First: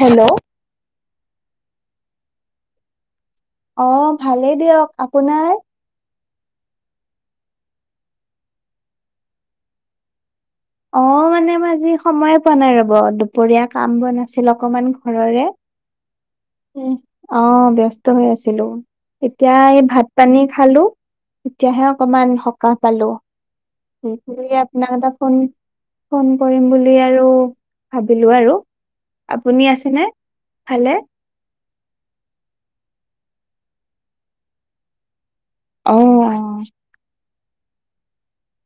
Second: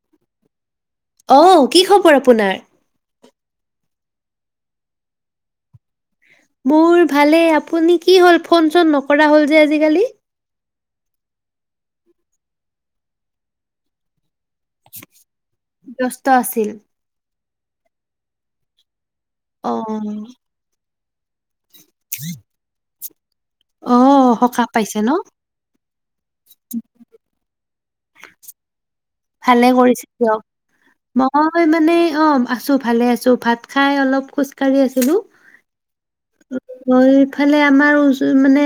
Hello অ কি খবৰ আপোনাৰ? অ ভালেই দিয়ক, আপোনাৰ? মোৰ ভালে, আপুনি কি হ'ল ফোন চোন নকৰা হ'ল যে আজিকালি? অ মানে মই আজি সময়ে পোৱা নাই ৰ'ব দুপৰীয়া কাম বন আছিল অকমান ঘৰৰে ব্যস্ত আছিল। উম, অ ব্যস্ত হৈ আছিলো। এতিয়া এই ভাত অ', পানী খালো, এতিয়াহে অকমান সকাহ পালো। বিহু অ', বুলি সকাহ আপোনাক পাইছে এটা ন? ফোন ফোন কৰিম বুলি আৰু ভাবিলো আৰু আপুনি ভালে আছেনে কৰিছে দিয়ক। ভালে মই মানে অ আছো ভালে আছো ভাত খাই অলপ খোজ কাঢ়ি আছিলো অ মই ইফালে আমাৰ উ মানে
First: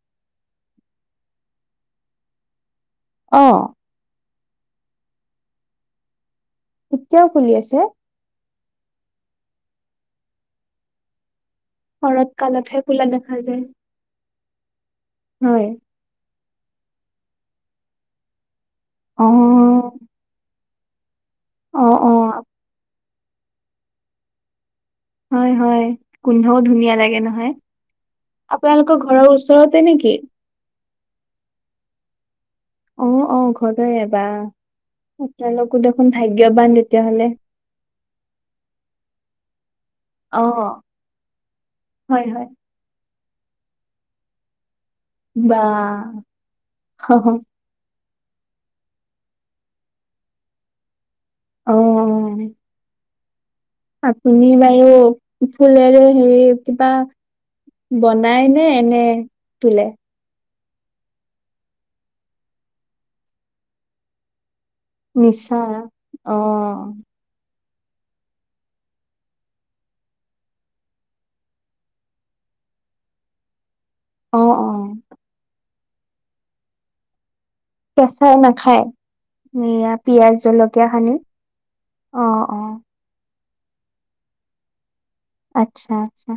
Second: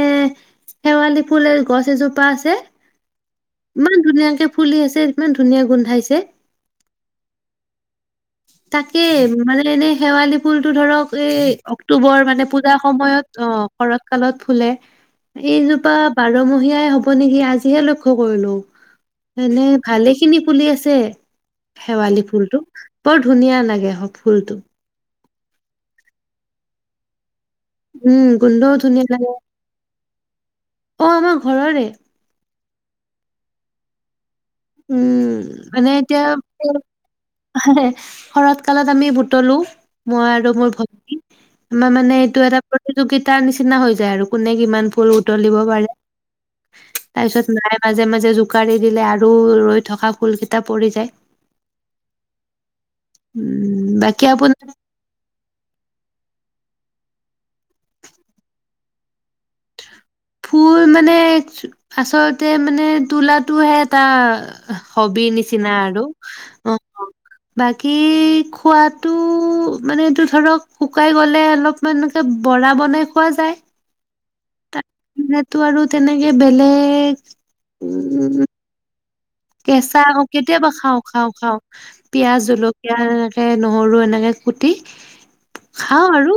শেৱালি ফুলৰ গছ এজোপা আছে অ' ইমান ধুনীয়াকে ফুলি আছে ইমান ধুনীয়া গোন্ধাইছে। এতিয়াও ফুলি আছে? তাকে মানে এনেই শেৱালি ফুলটো ধৰক এই অক্ট অক্টোবৰ শৰৎ মানে পূজাৰ কালতহে খোলা সময়ত দেখা অ যায় শৰত কালত ফুলে, হয় এইজোপা বাৰমহীয়াই হ'ব নেকি আজিহে লক্ষ্য কৰিলো। অ এনে ভালে খিনি ফুলি আছে অ শেৱালি অ ফুলটো। বৰ ধুনীয়া লাগে হ ফুলটো। হয় হয়, গোন্ধও ধুনীয়া লাগে নহয়। উম গোন্ধও আপোনালোকৰ ধুনীয়া লাগে ঘৰৰ ওচৰতে নেকি? অ আমাৰ ঘৰৰে। অ অ ঘৰৰে বা উম আপোনালোকো দেখোন ভাগ্যৱান তেতিয়াহ'লে। আ হে হে শৰৎ কালত আমি বুটলো। মই অ আৰু মোৰ ভন্টি আমাৰ মানে হয় এইটো হয়। এটা প্ৰতি প্ৰতিযোগিতাৰ নিচিনা হৈ যায় আৰু কোনে কিমান ফুল বুটলিব বা পাৰে, হ হ তাৰপিছত নাই মাজে-মাজে জোকাৰি দিলে আৰু ৰৈ থকা ফুলকেইটা পৰি যায়। অ' অ'। উম'। বাকী আপুনি আপোনাৰ বাৰু ফুলেৰে হেৰি কিবা বনাই নে এনে তুলে? ফুল মানে আচলতে মানে তোলাটোহে এটা হবি নিচা নিচিনা আৰু অ' বাকী খোৱাটো মানে এইটো ধৰক শুকাই গ'লে অলপ মানে এনেকে বৰা বনাই খোৱা যায়। অ' অ'। তা সেইটো আৰু তেনেকে বেলেগ কেঁচাই উম নাখায়? এয়া কেঁচা আকৌ পিয়াজ কেতিয়াবা জলকীয়া খাওঁ সানি খাওঁ খাওঁ। অ পিয়াজ, অ জলকীয়া এনেকে নহৰু এনেকে কুটি। আচ্ছা খাও আচ্ছা আৰু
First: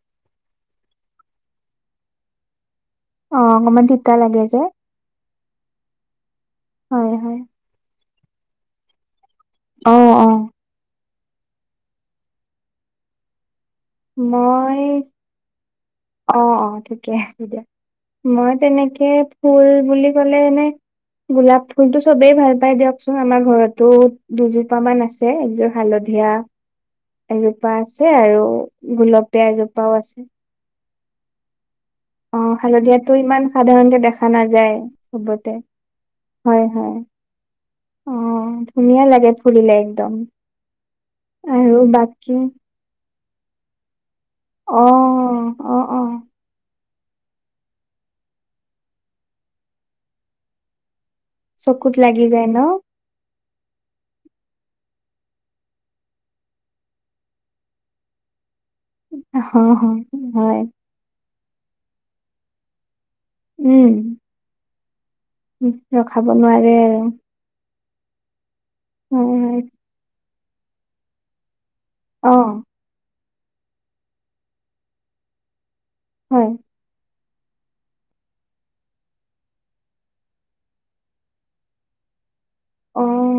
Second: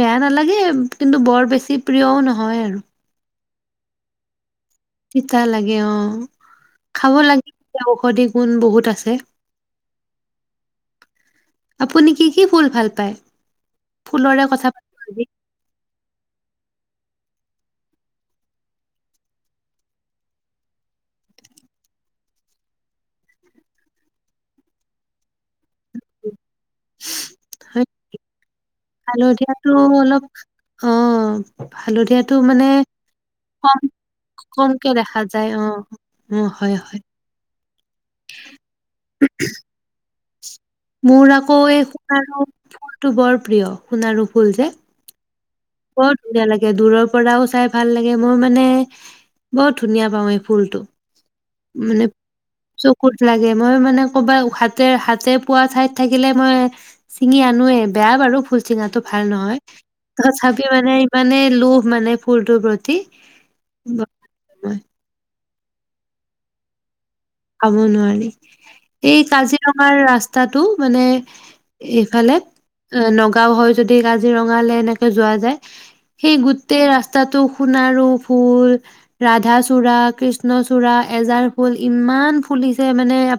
বেয়া নালাগে, কিন্তু বৰ বেছি প্ৰিয়ও নহয় আৰু। অ অকনমান তিতা লাগে যে। তিতা লাগে অ হয় খাব হয় লাগে, ইয়াৰ ঔষধি গুণ বহুত আছে। অ' অ'। আপুনি কি কি ফুল ভাল পায়? ফুলৰে কথা মই, পাতো আজি অ অ থিকে আছে দিয়া। মই তেনেকে ফুল বুলি ক'লে এনেই গোলাপ ফুল টো চবেই ভাল পাই দিয়কচোন, আমাৰ ঘৰতো দুজোপা মান আছে। ছে এযোৰ হালধীয়া এজোপা হয় আছে আৰু গোলপীয়া হালধীয়াটো এজোপাও অলপ আছে। অ'। হালধীয়াটো অ মানে হালধীয়াটো ইমান কম সাধাৰণতে দেখা নাযায় কমকে দেখা যায় চবতে অ। উম হয় হয়। অ ধুনীয়া লাগে ফুলিলে একদম। মোৰ আকৌ আৰু এই বাকী সোণাৰু ফুলটো বৰ প্ৰিয় সোণাৰু ফুল যে। অ' অ'- অ বৰ ধুনীয়া লাগে, দূৰৰ পৰাও চাই ভাল লাগে, মোৰ মানে বৰ ধুনীয়া পাওঁ এই ফুলটো, চকুত মানে লাগি যায় ন চ কুত লাগে, মই মানে ক'বাত হাতে হাতে পোৱা ঠাইত থাকিলে মই চিঙি আনোয়ে, বেয়া বাৰু ফুল চিঙাটো ভাল অ নহয়। হয় তথাপি মানে ইমানে লোভ মানে ফুলটোৰ প্ৰতি। উম। ৰখাব নোৱাৰে আৰু। ৰখাব নোৱাৰি। হয় এই কাজিৰঙাৰ ৰাস্তাটো মানে হয় অ এইফালে নগাওঁ হয় যদি কাজিৰঙালৈ এনেকে যোৱা যায় সেই হয় গোট গোটেই ৰাস্তাটো সোণাৰো ফুল ৰাধাচূড়া, কৃষ্ণচূড়া এজাৰ ফুল ইমা ইমান ফুলিছে অ মানে আ,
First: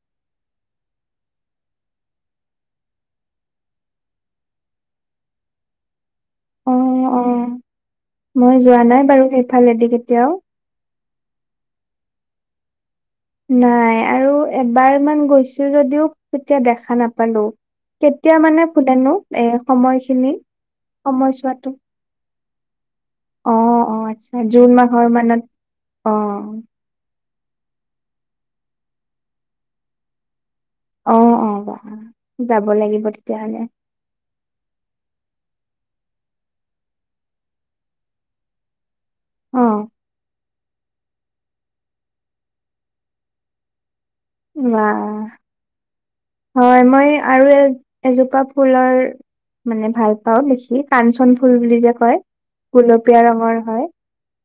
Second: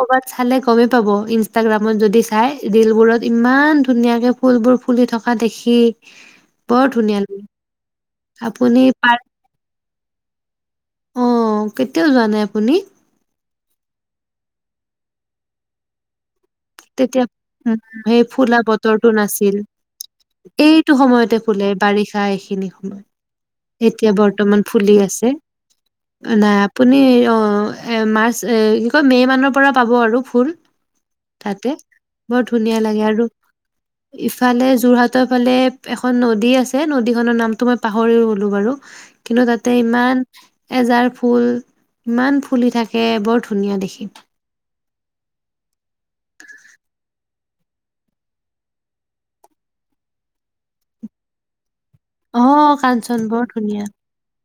ক'ৰবাত চালে গমেই পাব, ইনষ্টাগ্ৰামত যদি চাই ৰিলবোৰত ইমান ধুনীয়াকে ফুলবোৰ ফুলি থকা দেখি। বৰ অ', ধুনীয়া লাগে অ', মই আপুনি যোৱা নাই পাৰ বাৰু সেইফালেদি কেতিয়াও। অ', কেতিয়াও যোৱা নাই আপুনি? নাই আৰু এবাৰমান গৈছোঁ যদিও তেতিয়া দেখা তেতিয়া নাপালো উম, সেই কেতিয়া ফুলা মানে বতৰটো ফুলেনো এ নাছিল। সময়খিনি এইটো সময়তে ফুলে সময়ছোৱাটো বাৰি এইখিনি সময়, অ অ এতিয়া আচ্ছা বৰ্তমান জুন ফুলি মাহৰ আছে। মানত অ নাই আপুনি মাৰ্চ কি কয় মে' মানৰ পৰা পাব আৰু ফুল। অ অ তাতে, বাহ বৰ যাব ধুনীয়া লাগে লাগিব আৰু। তেতিয়াহলে ইফালে যোৰহাটৰ ফালে এখন নদী আছে নদীখনৰ নামটো মই পাহৰি গ'লোঁ বাৰু কিন্তু অ তাতে ইমান এজাৰ ফুল ইমান ফুলি থাকে, বৰ ধুনীয়া দেখি। বাহ। হয় মই আৰু এ-এজোপা ফুলৰ মানে ভাল পাওঁ লিখি, কাঞ্চন ফুল বুলি যে কয় অ' কাঞ্চন গোলপীয়া বৰ ৰঙৰ হয়। ধুনীয়া।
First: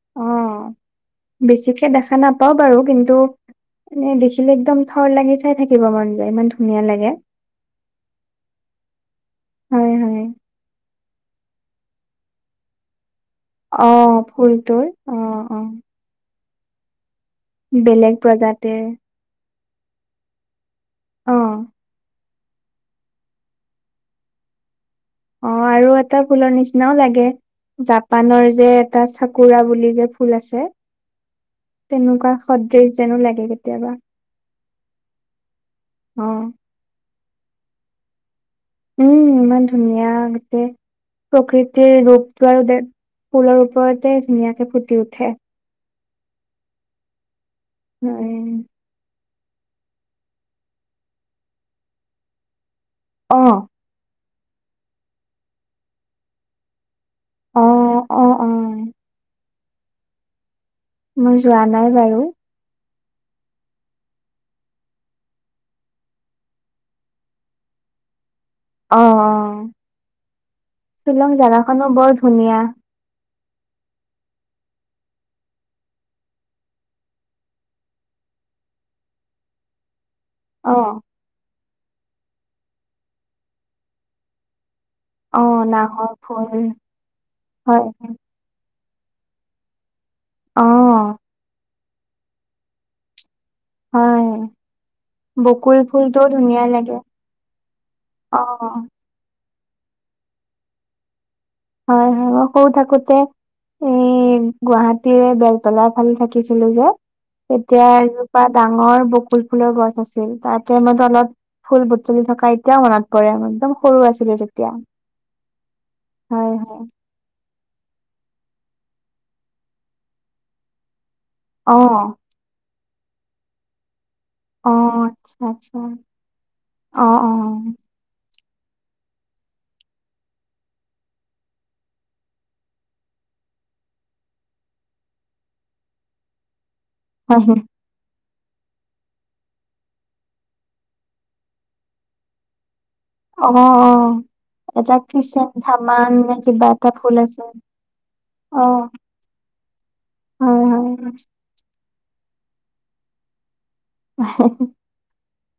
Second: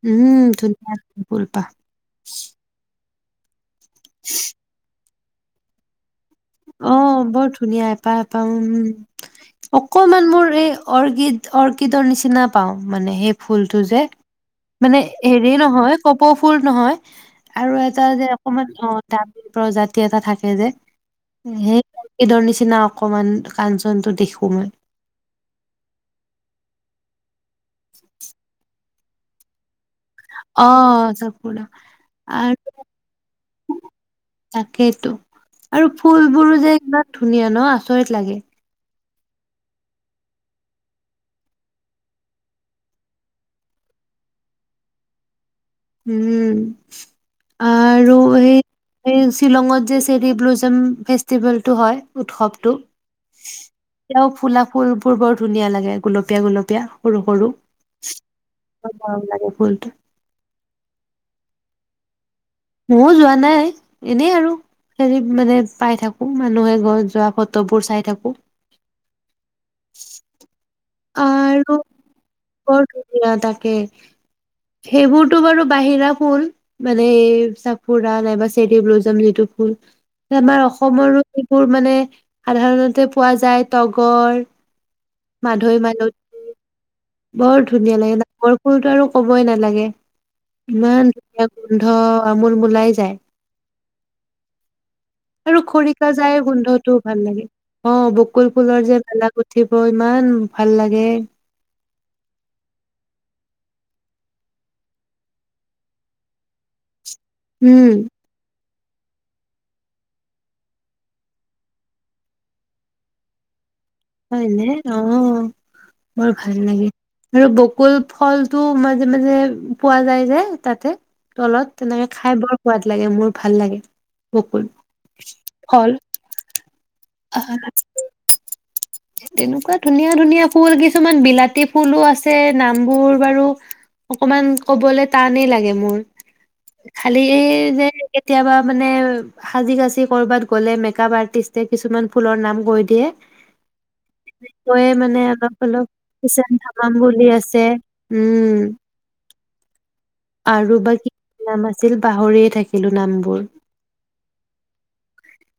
উম, অ', ধুনীয়া ফুলপাহ। বেছিকে দেখা নাপাওঁ বাৰু কিন্তু মানে দেখিলে একদম থৰ লাগি চাই থাকিব মন যায় মান অ', বৰ ধুনীয়া এপাহ এপাহ উম। হয় হয় অকমান মোৰ এই অৰ্কিড অৰ্কিডৰ নিচিনা পাওঁ মানে সেই ফুলটো অ যে ফুলটোৰ মানে অ হেৰী হেৰী অ নহয় কপৌ ফুল নহয় আৰু এটা বেলেগ যে অকমান প্ৰজাতিৰ অ' [unintelligible] প্ৰজাতি এটা থাকে যে। অ সেই অৰ্কিডৰ নিচিনা অকমান কাঞ্চনটো দেখোঁ মই। অ', আৰু এটা ফুলৰ নিচিনাও লাগে, জাপানৰ যে এটা চাকোৰা বুলি যে ফুল আছে, অ', চাকুৰা তেনেকুৱা সদৃশ যেনো লাগে কেতিয়াবা। তাকেতো, আৰু অ ফুলবোৰো যে ইমান ধুনীয়া ন' আচৰিত লাগে। উম, ইমান ধুনীয়া, গোটেই প্ৰকৃতিৰ ৰূপটো আৰু ফুলৰ ওপৰতে ধুনীয়াকে ফুটি উঠে। উম, আৰু হয় সেই এই শ্বিলঙত যে চেৰি ব্লুজম ফেষ্টিভেলটো হয় উৎসৱটো অ তিয়াও ফুলা ফুলবোৰ বৰ ধুনীয়া লাগে, গুলপীয়া গুলপীয়া। সৰু সৰু, অ অ অ ইমান মৰম লাগে ফুলটো। মই যোৱা নাই বাৰু। মইও যোৱা নাই, এনেই আৰু। হেৰিত মানে পাই থাকো মানুহে ঘৰত যোৱা ফটোবোৰ চাই থাকো। অ অ শিলং আৰু জোগাখনো বৰ ধুনীয়া। বৰ তাকে সেইবোৰতো বাৰু বাহিৰা ফুল। মানে এই চাফুৰা নাইবা চেৰি ব্লুজাম যিটো ফুল। আমাৰ অ অসমৰো এইবোৰ মানে সাধাৰণতে পোৱা যায় তগৰ অ মাধৈ নাহৰ মালতী ফুল বৰ হয় ধুনীয়া লাগে নামৰ, ফুলতো আৰু কবই নালাগে অ ইমান ধুনীয়া গোন্ধ আমোল মোলাই যায়। হয়। আৰু বকুল খৰিকা ফুলটোও যাই ধুনীয়া গোন্ধটো লাগে ভাল লাগে অ বকুল ফুলৰ যে মেলা উঠিব ইমান ভাল লাগে। হয় হয় সৰু থাকোতে এই গুৱাহাটীৰ বেলতলাৰ ফালে থাকিছিলো যে উম, তেতিয়া ডাঙৰ বকুল ফুলৰ গছ আছিল তাতে মই তলত। ফুল বুটলি থকা এতিয়াও মনত পৰে আৰু একদম সৰু আছিলো হয়নে? তেতিয়া। অ', বৰ হয় ভাল হয় লাগে। আৰু বকুল ফলটো মাজে মাজে পোৱা যায় যে তাতে। তলত অ তেনেকে খাই বৰ সোৱাদ লাগে মোৰ ভাল লাগে। বকুল অ আচ্ছা আচ্ছা ফল, অ অ তেনেকুৱা ধুনীয়া ধুনীয়া ফুল কিছুমান বিলাতী ফুলো আছে নামবোৰ বাৰু অকমান ক'বলৈ টানেই লাগে মোৰ খালি এই হয় যে কেতিয়াবা মানে সাজি কাচি কৰবাত গ'লে মেকআপ আৰ্টিষ্টে কিছুমান ফুলৰ নাম কৈ দিয়ে। অ অ, তয়ে এটা মানে কিচন অলপ অলপ ধামান নে কিষান কিবা এটা ধামাম ফুল বুলি আছে উম অ, হয় আৰু বা হয় কি কি নাম আছিল পাহৰিয়ে থাকিলো নামবোৰ।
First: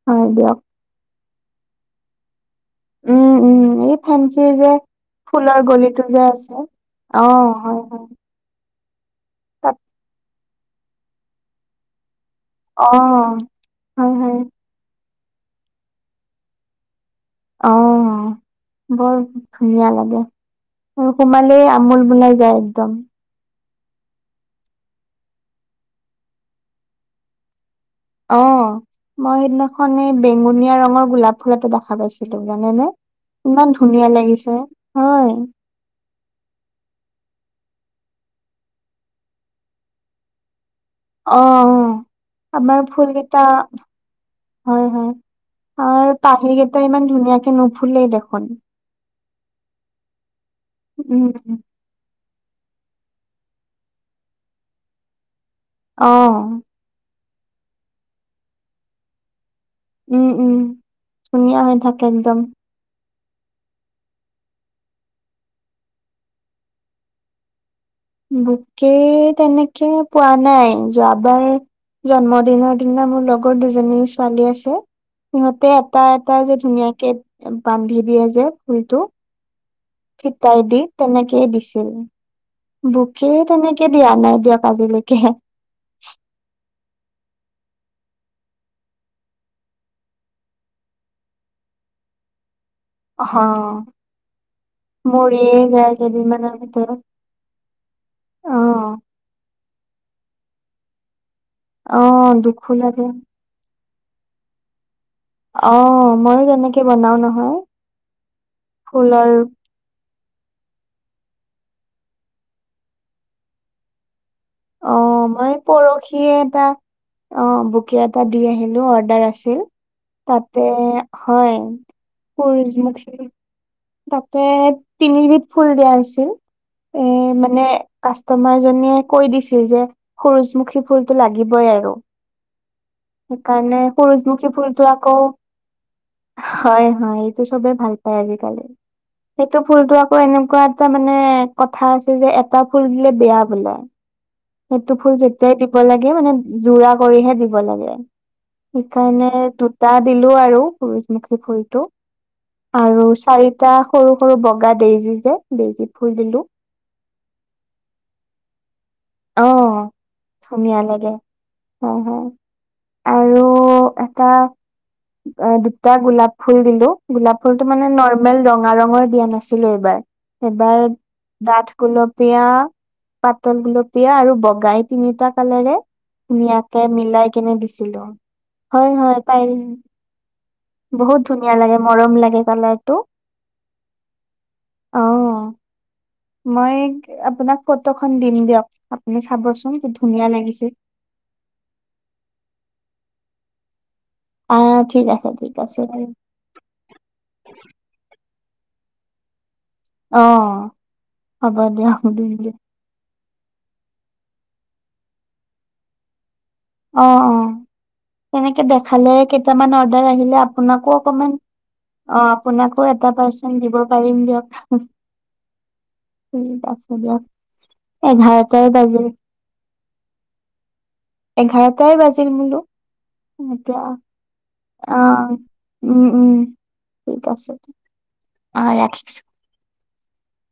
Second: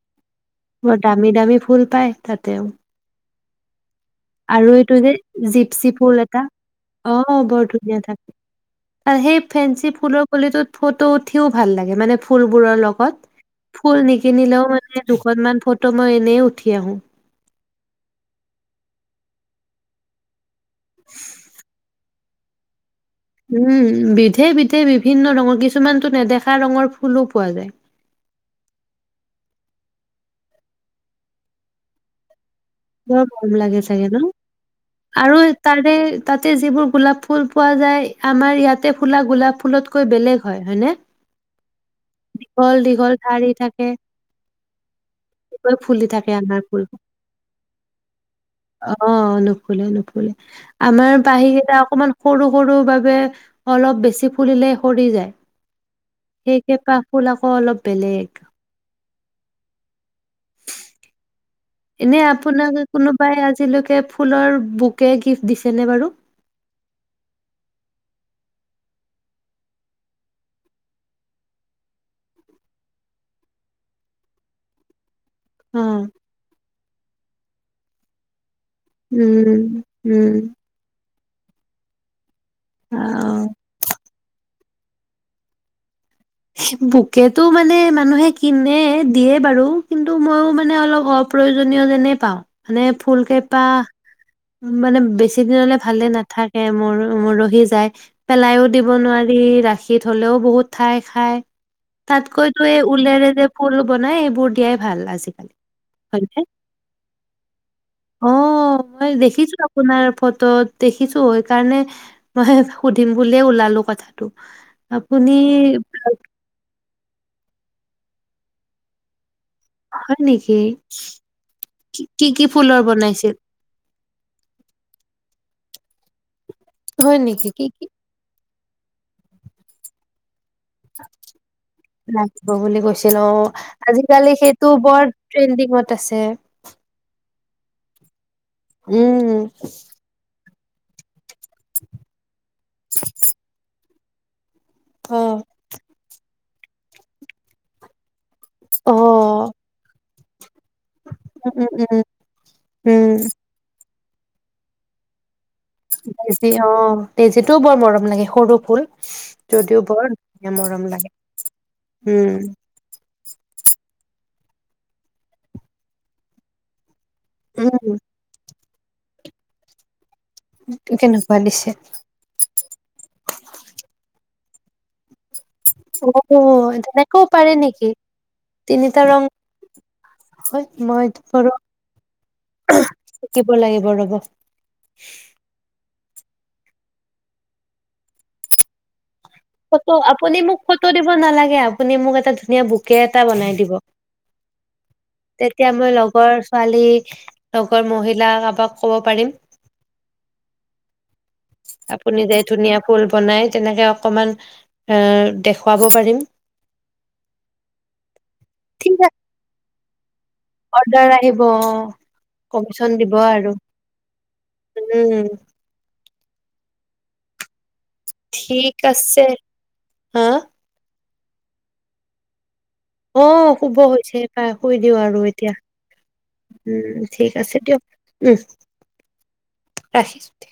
হয় দিয়ক। বৰ দামী দামী ফুল পায় তাতেও, উম উম এ, ফেঞ্চিৰ আৰু যে এইটো ফুলৰ জিপচি গলিটো ফুল যে এটা আছে অ হয় বৰ ধুনীয়া হয়। থাকে আৰু সেই তাত ফেঞ্চি ফুলৰ কলিটোত ফটো উঠিও ভাল লাগে মানে ফুলবোৰৰ অ লগত ফুল হয় হয় নিকিনিলেও মানে দুখনমান ফটো মই এনেই উঠি আহো। অ বৰ ধুনীয়া লাগে। আৰু সোমালেই আমোল বলাই যায় একদম। উম বিধে বিধে বিভিন্ন ৰঙৰ কিছুমানতো নেদেখা ৰঙৰ ফুলো পোৱা যায়। অ মই সেইদিনাখন এই বেঙুনীয়া ৰঙৰ গোলাপ ফুল এটা দেখা পাইছিলো জানেনে। বৰ মৰম ইমান লাগে চাগে ধুনীয়া ন? লাগিছে আৰু হয়। তাৰে তাতে যিবোৰ গোলাপ ফুল পোৱা যায় আমাৰ ইয়াতে ফুলা গোলাপ ফুলত কৈ বেলেগ হয় হয়নে। অ অ দীঘল আমাৰ দীঘল ফুলকেইটা, ঠাৰি থাকে, হয় গৈ হয় ফুলি আৰু থাকে আমাৰ পাহি কেইটা ফুলবোৰ। ইমান ধুনীয়াকে নুফুলেই দেখোন। অ নুফুলে নুফুলে আমাৰ উম। পাহিকেইটা অকমান সৰু সৰু বাবে অলপ বেছি ফুলিলে সৰি যায় অ', সেইকেইটা, ফুল আকৌ অলপ বেলেগ। উম উম ধুনীয়া হয়, এনে আপোনাক কোনোবাই আজিলৈকে ফুলৰ বুকে গিফ্ট দিছে নে বাৰু বকে তেনেকে পোৱা নাই যোৱাবাৰ, জন্মদিনৰ দিনা মোৰ লগৰ দুজনী ছোৱালী আছে সিহঁতে অ'। এটা এটা যে ধুনীয়াকে বান্ধি দিয়ে যে ফুলটো উম উম, ফিতাই দি তেনেকেই দিছিল বকে অ', তেনেকে দিয়া নাই দিয়ক আজিলৈকে বকেতটো মানে মানুহে কিনে দিয়ে বাৰু কিন্তু মইও মানে অলপ অ প্ৰয়োজনীয় যেনে পাওঁ মানে অ'। ফুল কেইপাহ উ মানে বেছি মৰিয়ে দিনলৈ যায় ভালে কেইদিনমানৰ নাথাকে মোৰ ভিতৰত মৰহি যায় পেলাইও দিব অ', নোৱাৰি ৰাখি হলেও বহুত ঠাই খাই অ', তাতকৈ তো দুখো এই লাগে। ঊলেৰে যে ফুল বনাই এইবোৰ দিয়াই ভাল আজি অ ময়ো তেনেকে বনাও নহয় অ', মই ফুলৰ দেখিছো আপোনাৰ ফটোত দেখিছো সেইকাৰণে মই সুধিম বুলিয়ে ওলালো কথাত আপুনি সেয়ে এটা অ বুকে এটা দি আহিলো অৰ্ডাৰ আছিল হয় তাতে নেকি? হয় কি কি কি ফুলৰ সূৰ্যমুখী বনাইছিল? তাতে তিনিবিধ ফুল দিয়া হৈছিল এ হয় নেকি মানে কি কি কাষ্টমাৰ জনে কৈ দিছিল যে সুৰুয লাগিব বুলি কৈছিল অ সেইকাৰণে আজিকালি সূৰুযমুখী সেইটো ফুলটো বৰ আকৌ ট্ৰেণ্ডিঙত আছে হয় হয় এইটো চবে ভাল পায় আজিকালি উম সেইটো ফুলটো আকৌ এনেকুৱা এটা মানে কথা আছে যে এটা ফুল দিলে বেয়া বোলে সেইটো ফুল অ যেতিয়াই দিব লাগে মানে জোৰা কৰিহে দিব লাগে উম সেইকাৰণে দুটা দিলো আৰু সূৰুজমুখী উম ভৰিটো উম আৰু উম চাৰি এটা সৰু সৰু বগা দেইজি যে দেইজি দেইজী অ দেইজীটোও বৰ মৰম লাগে সৰু ফুল অ যদিও বৰ ধুনীয়া মৰম লাগে হয় হয় উম আৰু এটা দুটা গোলাপ ফুল দিলো গোলাপ ফুলটো মানে উম নৰ্মেল ৰঙা ৰঙৰ দিয়া নাছিলো এইবাৰ এবাৰ কেনেকুৱা দিছে ডাঠ গুলপীয়া পাতল গুলপীয়া আৰু বগাই তিনিটা কালেৰে অ ধুনীয়াকে তেনেকৈও মিলাই পাৰে কিনে নেকি দিছিলো হয় তিনিটা হয় ৰং পাৰিম। হয় মই ব মৰম লাগে কালাৰটো শিকিব লাগিব ৰ'ব [inaudible] অ' মই আপোনাক ফটোখন দিম দিয়ক আপুনি চাবচোন কি ফতো ধুনীয়া আপুনি মোক লাগিছে ফটো দিব নালাগে আপুনি মোক এটা ধুনীয়া বুকে এটা বনাই দিব। আহ ঠিক আছে ঠিক তেতিয়া আছে মই লগৰ ছোৱালী লগৰ মহিলা কাৰোবাক ক'ব পাৰিম। অ হ'ব দিয়া আপুনি যে সুধিলে ধুনীয়া ফুল বনাই তেনেকে অকমান এ দেখুৱাব পাৰিম। অ অ তেনেকে ঠিক দেখালে আছে কেইটামান অৰ্ডাৰ আহিলে আপোনাকো অৰ্ডাৰ অকমান আহিব অ অ কমিচন আপোনাকো দিব এটা আৰু পাৰ্চেন্ট দিব পাৰিম দিয়ক। উম ঠিক আছে দিয়ক এঘাৰটায়ে ঠিক বাজিল আছে হা এঘাৰটাই বাজিল বোলো অ', শুভ এতিয়া হৈছে পাই শুই দিওঁ আৰু অ' এতিয়া। উম উম উম ঠিক আছে, দিয়ক উম অ' ৰাখিছো ৰাখিছোঁ তে।